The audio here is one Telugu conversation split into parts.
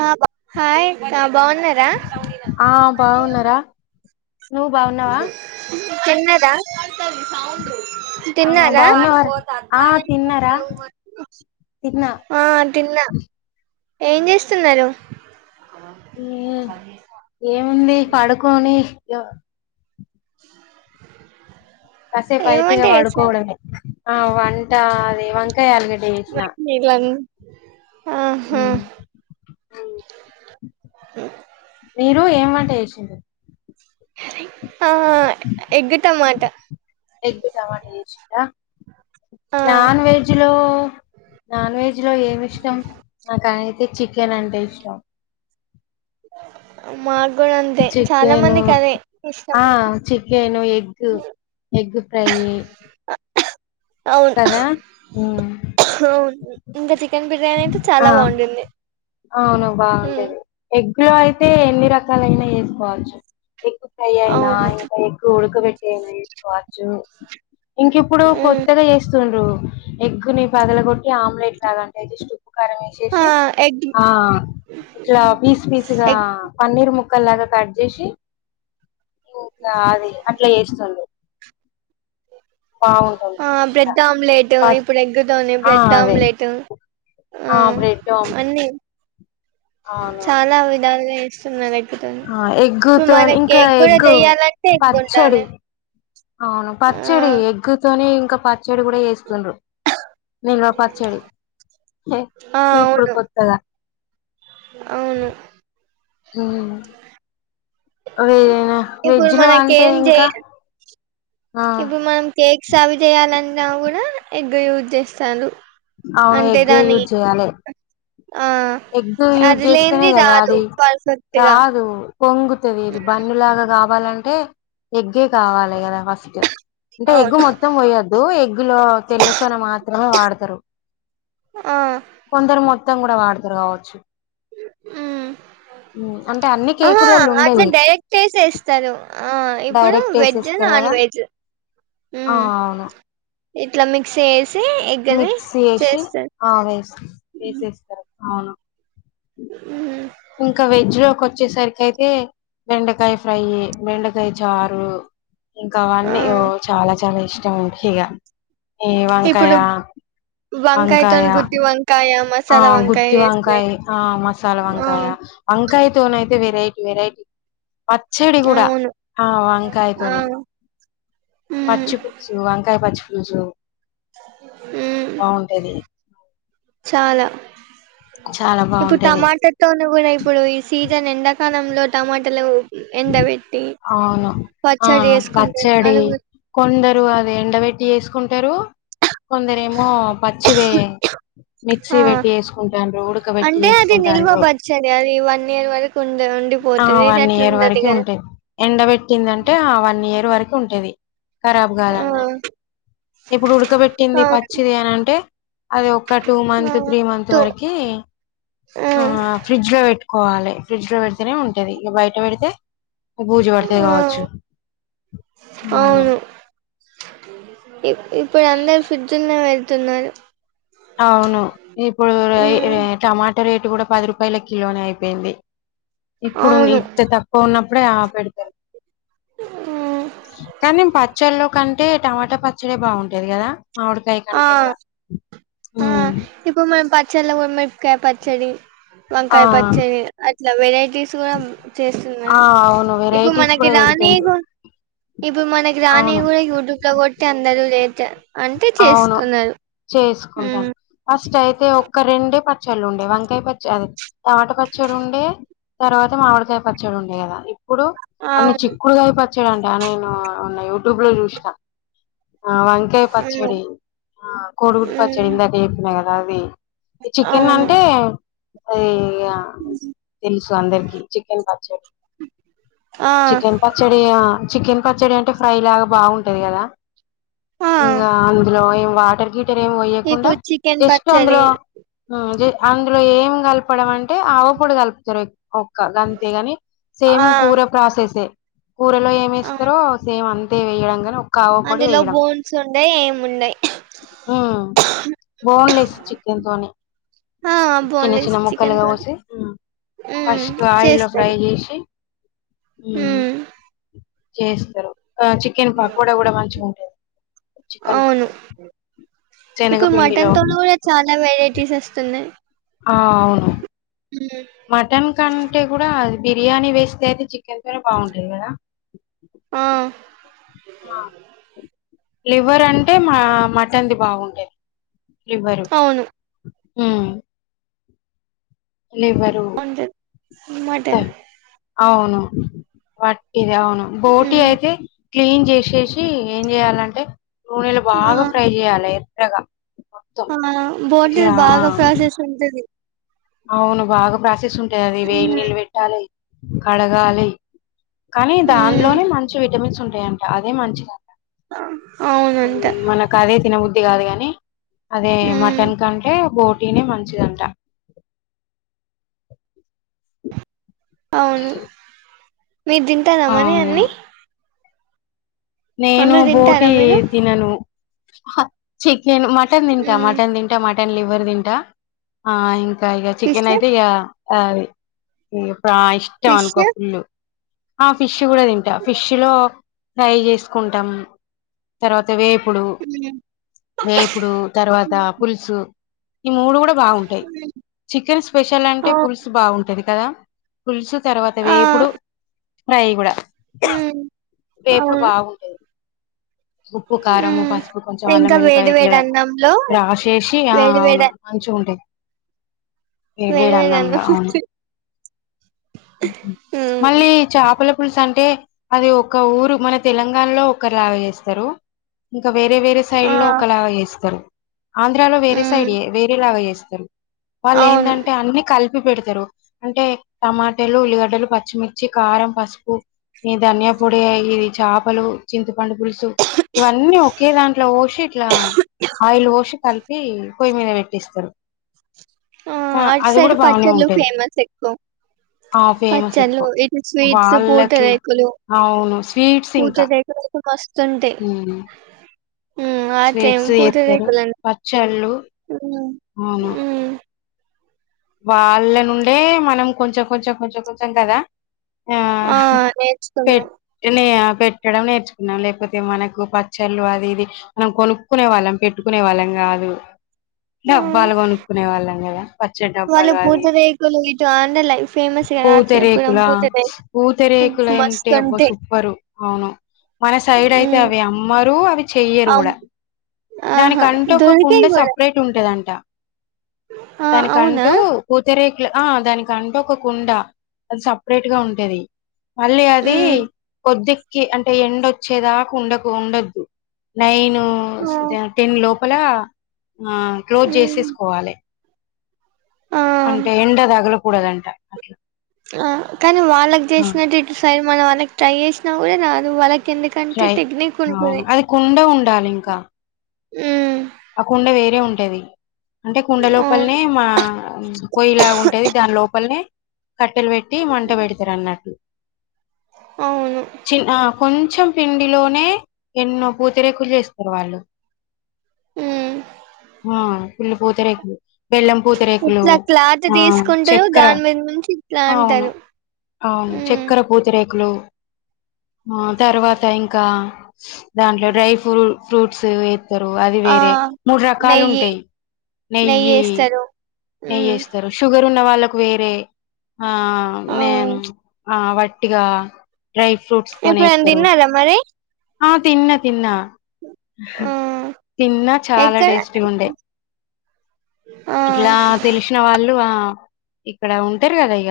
ఆ బా హాయ్ అక్క బాగున్నారా ఆ బాగున్నారా నువ్వు బాగున్నావా తిన్నాద ఆ తిన్నానా బాగున్నావారా ఆ తిన్న ఆ తిన్న ఏం చేస్తున్నారు ఏ ఏముంది పడుకొని [inaudible] కసే ఏం పైతిగా వంట చేశారు పడుకోడమే ఆ వ ట అదే వంకాయ ఆల్గడ్డ జేసినా ఆహా మీరు ఏం వంట చేసిన్రు సరే ఎగ్ టమాట చేసింరా ఆ నాన్ వెజ్ లో నాన్ వెజ్ లో ఏమి ఇష్టం నాకై తే చికెన్ అంటే ఇష్టం మాగ్ చికెను ఇష్టం ఆ చికెను ఎగ్ ఎగ్ ఫ్రయ్యి [inaudible] కదా ఉమ్ ఇంకా చికెన్ బిర్యానీ అయితే చాలా ఆ బాగుంటుంది అవును ఉమ్ బాగుంటేది ఎగ్ లో అయితే ఎన్ని రకాలయినా చేస్ కోవచ్చు ఎగ్ ఫ్రై అయినా అవును ఇంకా ఎగ్ ఉడకబెట్టి అయినా వేసుకోవచ్చు ఇంకిప్పుడు ఉమ్ కొత్తగా చేస్తుండ్రు ఎగ్గుని పెగలగొట్టి ఆమ్లెట్ లాగా అంటే జస్ట్ కారం ఆ వేసేసి ఎగ్ ఆ ఇట్లా పీస్ పీస్గా ఎగ్ పన్నీర్ ము క్కలాగా కట్ చేసి ఇంకా అది అట్లా వేస్తున్రు బాగుంటది ఆ బ్రెడ్ ఆమ్లెట్ ఇప్పుడు ఎగ్గుతోనే ఆ బ్రెడ్ అదే ఆమ్లెట్ ఆ బ్రెడ్ ఆమ్లెట్ అన్నీ చాలా విధాలుగా ఏస్తున్నారు ఎ ఆ ఎగ్గుతోనే ఇంకా కూడా ఎగ్గు చెయ్యాలంటే ఎగ్ పచ్చడి ఉండాలి అవును ఆ పచ్చడి ఎగ్తోనే ఇంకా పచ్చడి కూడా వేస్త రు నిలువ పచ్చడి ఆ ఇప్పుడు అవును కొత్తదా అవును ఉమ్ ఇప్పుడు లో అంటే మనకేం ఇంకా చెయ ఆ ఇప్పుడు మనం కేక్స్ అవి చేయాలన్నా కూడా ఎగ్గ యూజ్ చేస్తారు అవును అంటే ఎగ్గే దాని యూజ్ చేయాలి ఆ ఎగ్ యూజ్ అది చేస్తేనే లేనిది కదా రాదు అది పర్ఫెక్ట్ గా రాదు పొంగుతుంది బన్ను లాగా కావాలంటే ఎగ్గే కావాలి కదా ఫస్ట్ అంటే ఎగ్గు మొత్తం పోయద్దు ఎగ్గులో తెల్ల సొన మాత్రమే వాడతారు ఆ కొందరు మొత్తం కూడా వాడతారు కావచ్చు ఉమ్ ఉమ్, అంటే అన్ని ఆహా కేకులలో అట్లా ఉండేది డైరెక్ట్సేస్తారు ఆ ఇప్పుడు డైరెక్ట్ వెజ్ వేసేస్తారు నాన్ కదా వెజ్ ఆ అవును ఎట్లా మిక్స్ ఏస్ మిక్స్ చేసి ఆ వే వేసేస్తారు అవును హ్మ్ ఇంకా వెజ్ లోకి వచ్చేసరికి అయితే బెండకాయ ఫ్రై బెండకాయ చారు ఇంకా ఆ అవన్నీ చాలా చాలా ఇష్టం ఇక ఈ వంకాయ ఇప్పుడు వంకాయ వంకాయతోని గుత్తి వంకాయ ఆ మసాలా వంకాయ గుత్తి చేస్తే వంకాయ ఆ మసాలా వంకా ఆ వంకాయ వంకాయతోనైతే వెరైటీ వెరైటీ పచ్చడి కూడా అవును ఆ ఆ వంకాయతోని ఉమ్ పచ్చి పులుసు వంకాయ పచ్చి పులుసు ఉ బాగుంటది చాలా చాలా ఇప్పుడు బాగుంటది టమాట తోను కూడా ఇప్పుడు ఈ సీజన్ ఎండాకాలంలో టమాటలు ఆ అవును ఆ పచ్చడి చేసుకుంటే పచ్చడి అది కూడా కొందరు అది ఎండ పెట్టి చేసుకుంటారు కొందరు ఏమో పచ్చివే ఆ మిక్సీ పెట్టి చేసుకుంటాండ్రు ఉడకబేట్టి అంటే అది నిల్వ చేసుకుంటాండ్రు పచ్చడి అది వన్ ఇయర్ వరకు ఉండ ఆ ఉండిపోతది ఇది వన్ అట్లా ఇయర్ ఉండదు వరకు కదా ఉంటాయి ఎండబట్టిందంటే వన్ ఇయర్ వరకు ఉంటది కరాబ్ ఆ కాదన్నట్టు ఇప్పుడు ఉడకబెట్టింది అవును పచ్చిది అని అంటే అది ఒక టూ ఆ మంత్స్ త్రీ మంత్స్ తో వరకి ఆ ఫ్రిడ్జ్ లో పెట్టు కోవాలి ఫ్రిడ్జ్ లో పెడితేనే ఉంటది ఇక బయట పెడితే బూజు పడతాయి ఆ కావచ్చు అవును ఇప్పుడు అందరు ఫ్రిజ్జుల్లో పెడుతున్నారు అవును ఇప్పుడు ఉమ్ టమాటా రేటు కూడా పది రూపాయల కిలోనే అయిపోయింది ఇప్పుడు అవును ఇట్ట తక్కువ ఉన్నప్పుడే ఆ పెడతారు మ్మ్. కానీ పచ్చళ్ళులో కంటే టమాటా పచ్చడే బాగుంటాది కదా మామిడికాయ ఆ కంటే కూడా ఆ ఇప్పుడు మనం పచ్చడిలో కూడా మిరపకాయ పచ్చడి ఆ! వంకాయ పచ్చడి ఇట్లా వెరైటీస్ కూడా ఆ! చేస్తున్నారు అవును. ఇప్పుడు వెరైటీస్ మనకి కూడా రానియి పెడుతుండ్రు. కూడా ఇప్పుడు మనకి రానివి అవును. కూడా యూట్యూబ్ లో కొట్టి అందరూ లేద అంటే చేస్తున్నారు మ్మ్. వేసుకుంటాను ఫస్ట్ అయితే ఒక్క రెండే పచ్చళ్ళు ఉండే వంకాయ పచ్చ అదే టమాట పచ్చడి ఉండే తర్వాత మామిడికాయ పచ్చడి ఉండే కదా ఇప్పుడు అన్ని అవును చిక్కుడుగాయ పచ్చడి అంట నేనూ యూట్యూబ్ లో చూసినా ఆ వంక మ్మ్. పచ్చడి కోడిగుడ్డు పచ్చడి మ్మ్. ఇందాక చెప్పిన కదా అది చికెన్ అవును అంటే అది ఇగ తెలుసు అందరికి చికెన్ పచ్చడి ఆ చికెన్ పచ్చడియా చికెన్ పచ్చడి అంటే ఫ్రై లాగా బాగుంటది కదా ఆ ఇంకా అందులో ఏం వాటర్ గీ టార్ ఏం పోయకుండా ఇప్పుడు చికెన్ జస్ట్ పచ్చడి అందులో అందులో ఏం కలపడం అంటే ఆవపొడి కలుపుతారు ఎక్కు ఒక్క గంతేగాని ఆ సేమ్ కూర ప్రాసెసే కూరలో ఏం ఆ, వేస్తారో సేమ్ అంతే వేయడం గాని అందులో బోన్స్ ఉండయి ఏముండయి ఉమ్ బోన్లెస్ చికెన్ తోని చిన్న చిన్న ముక్కలుగా కోసి ఫస్ట్ ఆయిల్లో ఫ్రై చేస్తారు చేసి ఉ మ్మ్. చేస్తారు ఆ చికెన్ పకోడా కూడా మంచిగా ఉ అవును ఇప్పుడు శనగపిండిలో మటన్ తోన కూడా చాలా వెరైటీస్ వస్తున్నాయి ఆ అవును హ్మ్. మటన్ కంటే కూడా అది బిర్యానీ వేస్తే అయితే చికెనే బాగుంటది కదా ఆ లివర్ అంటే మా మటన్ దే బాగుంటది లివరు అవును హ లివ్వరూ ఉంటది మటన్ తెం అవును వట్టిది అవును. బోటీ మ్మ్ అయితే క్లీన్ చేశేశీ ఏం చేయాలంటే నూనెలో బాగా ఫ్రై చేయాలే ఎర్రగా. మొత్తం అవునా బోటి ఇట్లా బాగా ప్రాసెస్ ఉంటది. అవును బాగా ప్రాసెస్ ఉంటది అది. వేడి మ్మ్ నీళ్ళు పెట్టాలి కడగాలి. కానీ మ్మ్ దానిలోనే మంచి విటమిన్స్ ఉంటాయంటా అదే మంచిదం అవునంట మనకు అదే తినబుద్ద్ ది గాదు కానీ అదే మ్మ్ మటన్ కంటే బోటీనే మంచిదంటా. అవును, మీరు తింటారా మరి అన్నీ. నేనూ బోటీ తింటారా మీరు తినను. హ చిక్ నేను మటన్ తింటా, మ్మ్ మటన్ తింటా, మటన్ లివర్ తింటా. ఆ ఇం ఇంకా ఇగా ఫిష్ చికెన్ అయితే ఇగా ఆది ఇగ ప్రా ఇష్టం ఫిష్ అనుకో ఫుల్లూ. ఆ ఫిష్షు గూడా తింటా, ఫిష్ష్ లో ఫ్రై చేసుకుంటం. తర్వాత్ త వేపుడూ మ్మ్ వేపుడూ తర్వాతా పుల్సూ ఈ మూడు గూడా బాగుంటాయి. చికెన్ స్పెషల్ అంటే ఆ పుల్సు బాగుంటది కదా. పుల్సు తర్వాత వేపుడు ఫ్రై గూడా హ్ము అవును ఉప్పూ, కారము, మ్మ్ పసుపు కొంచెం ఇంకా వేడి అల్లమెల్లపాయ ఇట్లా వేడి అన్నంలో రాశేశి ఆ వేడి అవును వేడి మంచిగ ఉంటది. వేడి వేడి అన్నం అవును పిచ్చి మళ్ళీ చాపల పుల్సు అంటే అది ఒక ఊరు మన తెలంగాణలో ఒక లాగా చేస్తరు. ఇక వేరే వేరే సైడ్ లో ఆ ఒకలాగా చేస్తరు. ఆంధ్రాలో వేరే మ్మ్ సైడ్ వేరే లాగా చేస్తరు. వాళ్ళు అవును ఏందంటే అన్నీ కల్ప్ పి పెడతరు. అంటే టమాటలు, ఉల్లిగడ్డలు, పచ్చిమిర్చి, కారం, పసుపు. ఈ ధనియా పొడీ ఇది చాపలూ చింతపండు పుల్స్ సు ఇవన్నీ ఒకే దాంట్లో పోశి ఇట్లా ఆయిల్ పోశి కల్పీ పొయ్యి మీద పెట్టిస్తరు. ఆ అటు అది గూడ సైడ్ బాగనే పచ్చళ్ళు ఉంటది. ఫేమస్ ఎక్కువ ఆ ఫేమస్ పచ్చళ్ళు ఎక్కువ. ఇటు స్వీట్స్ వాళ్ళకీ పూటరేకులు అవును స్వీట్స్ ఇంకా పూటరేకులు అయితే ఊ ఊ ఆతేం పూత రేకుల్ అన్ పచ్చళ్ళు ఊ అవును వాళ్ళ నుండే మనం కొంచెం కొంచెం కొంచెం కొంచెం కదా. ఆ అహ పెట్ట్ టినయాప్ పెట్టడం నేర్చుకున్నాం. లేకపోతే మనకు పచ్చళ్ళు అది ఇది మనం కొనుక్కునే వాళ్ళం పెట్టుకునే వాళ్ళంగా గాదు. ఉమ్, డబ్బాలు కొనుక్కునే వాళ్ళం గదా. చ్చడి వాళ్ళు డబ్బాలు అదీ. పూతరేకులు ఇటు ఆంధ్రల ఫేమస్ కదా అట్లే కూడా పూతరేకులా, ప్చ్ పూతరేకులు పూతరేకు కులంటే అబ్బ మస్తుంటాయి సూప్పరు అవును. మన సైడ్ అయితే మ్మ్ అవి అమ్మరూ అవి చెయ్యరు అవ్ గూడా. ఆహా దానికంటూ ఒక కుండ దొరికాయి కూడా సప్రేట్ ఉంటదంటా. ఆ అవునా దానికంటూ పూతరేక్ కుల ఆ దానికి అంటు ఒక కుండా అద్ సప్రేట్ గా ఉంటది. మళ్ళీ అదీ మ్మ్ కొద్దిగ్ కీ అంటే ఎండొచ్చేదాక ఉండకు ఉండొద్దు నైనూ ఆ టెన్ లోప్ పలా ఆ క్లోజ్ మ్మ్ చేసేసుకోవాలే. ఆ అంటే ఎండ దగలకూడదంట అట్ల. ఆ కానీ వాళ్ళక్ చేసినట్టు ఇటు సైడ్ మనం వాళ్ళకి ట్రై చేశినా కూడా రాదు. వాళ్ళక్ కెందుకంటే ట్రై టెక్నిక్ ఉంటది. అవును అది కుండ ఉండాలి ఇంకా ఊ [unintelligible] వేరే ఉంటది అంటే కుండ అవును లోపలనే మా పయ్యిలా ఉంటేది దాని లోపలనే కట్టెలు పెట్టి మంట పెడతారు అన్నట్లు అవును చి కొ కొంచెం పిండిలోనే ఎన్నో పూతిరేకులు చేసుకోవాలో ఉమ్ ఆ ఫుల్ పూతరేకులు బెల్లం పూతరేకులు ఇట్లా క్లాత్ ఆ తీసుకుంటారు చక్కెర దాని మీద నుంచి ఇట్లా అవును అంటారు అవును ఉమ్ చక్కెర పూతరేకులు తర్వాత ఇంకా దాంట్లో డ్రై ఫ్రూ ఫ్రూట్స్ ఎత్తారు అది ఆ వేరే మూడు రకాలు నెయ్యి ఉంటాయి నెయ్యి నెయ్యి ఉమ్ ఏస్తారు షుగర్ ఉన్న వాళ్ళకు వేరే ఆ ఆ నేను ఆ వట్టిగా డ్రై ఫ్రూట్స్ తో ఎప్పుడైనా నేస్తరు తిన్నారా మరి ఆ తిన్నా తిన్నా ఆ తిన్నా చాలా ఎక్కడ టేస్టీగా ఉండే ఆ ఇట్లా తెలిసిన వాళ్ళు ఆ ఇక్కడ ఉంటారు కదా ఇక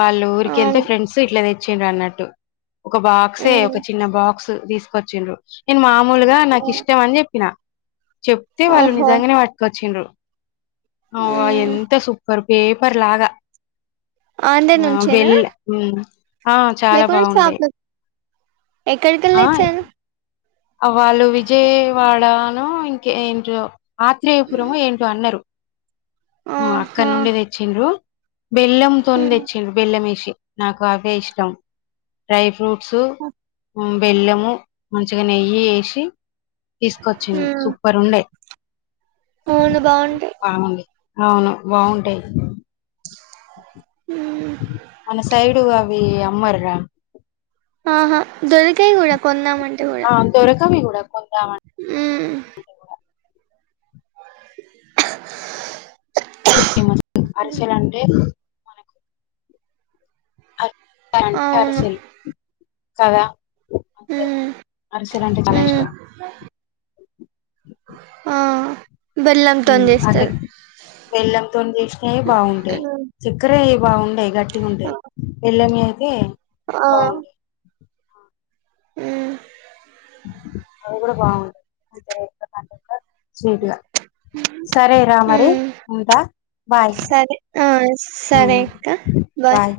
వాళ్ళు ఊరికి వెళ్తే అవును ఫ్రెండ్స్ ఇట్లా తెచ్చిండారు అన్నట్టు ఒక బాక్సే ఉమ్ ఒక చిన్న బాక్స్ తీసుకొచ్చిండ్రు నేను మామూలుగా నాకు ఓ- ఇష్టం అని చెప్పిన చెప్తే వాళ్ళు ఓహో నిజంగానే పట్టుకొచ్చిండ్రు అ ఉమ్ ఎంత సూపర్ పేపర్ లాగా ఆంధ్ర ఆ నుంచేనా వెళ ఆ చాల బాగుండయి ఎక్కడికి వెళ్ళి వచ్చారు వాళ్ళు విజయవాడనో ఇంక ఏంటో ఆత్రేయపురం ఏంటో అన్నారు అక్కడ ఆహా నుండడి తెచ్చిండ్రు బెల్లం తోనే ఉమ్ తెచ్చిండ్రు బెల్లం వేసి నాకు అవే ఇష్టం డ్రై ఫ్రూట్స్ బెల్లము మంచిగా నెయ్యి వేసి తీసుకొచ్చింది ఉమ్ సూపర్ ఉండే అవును బాగుంటాయి బాగుంది అవును బాగుంటాయి ఉమ్ మన సైడుగా అ అమ్మర్ రా ఆహా దరకాయి కూడా కొన్నా మ ఆ దొరకవి కూడ ఉ [unintelligible] ఫేమస్ అరిసలు అంటే మనకు అవును [unintelligible] కద ఉమ్ అరిసలు అంటే చాలా ఉమ్ ఇష్టం ఆ బెల్లంతోని అటు చేస్తారు బెల్లంతోని చేసినవి బాగుంటాయి ఉమ్ చక్కెర బాగుండేయి గట్టిగా ఉంటయి బెల్లం అయితే ఆ బాగుంటాయి ఉ అవి కూడా బాగుంటది [unintelligible] గా సరే రామరి ఉమ్ ఉంటా బాయ్ సరే ఆ సరే అక్క బాయ్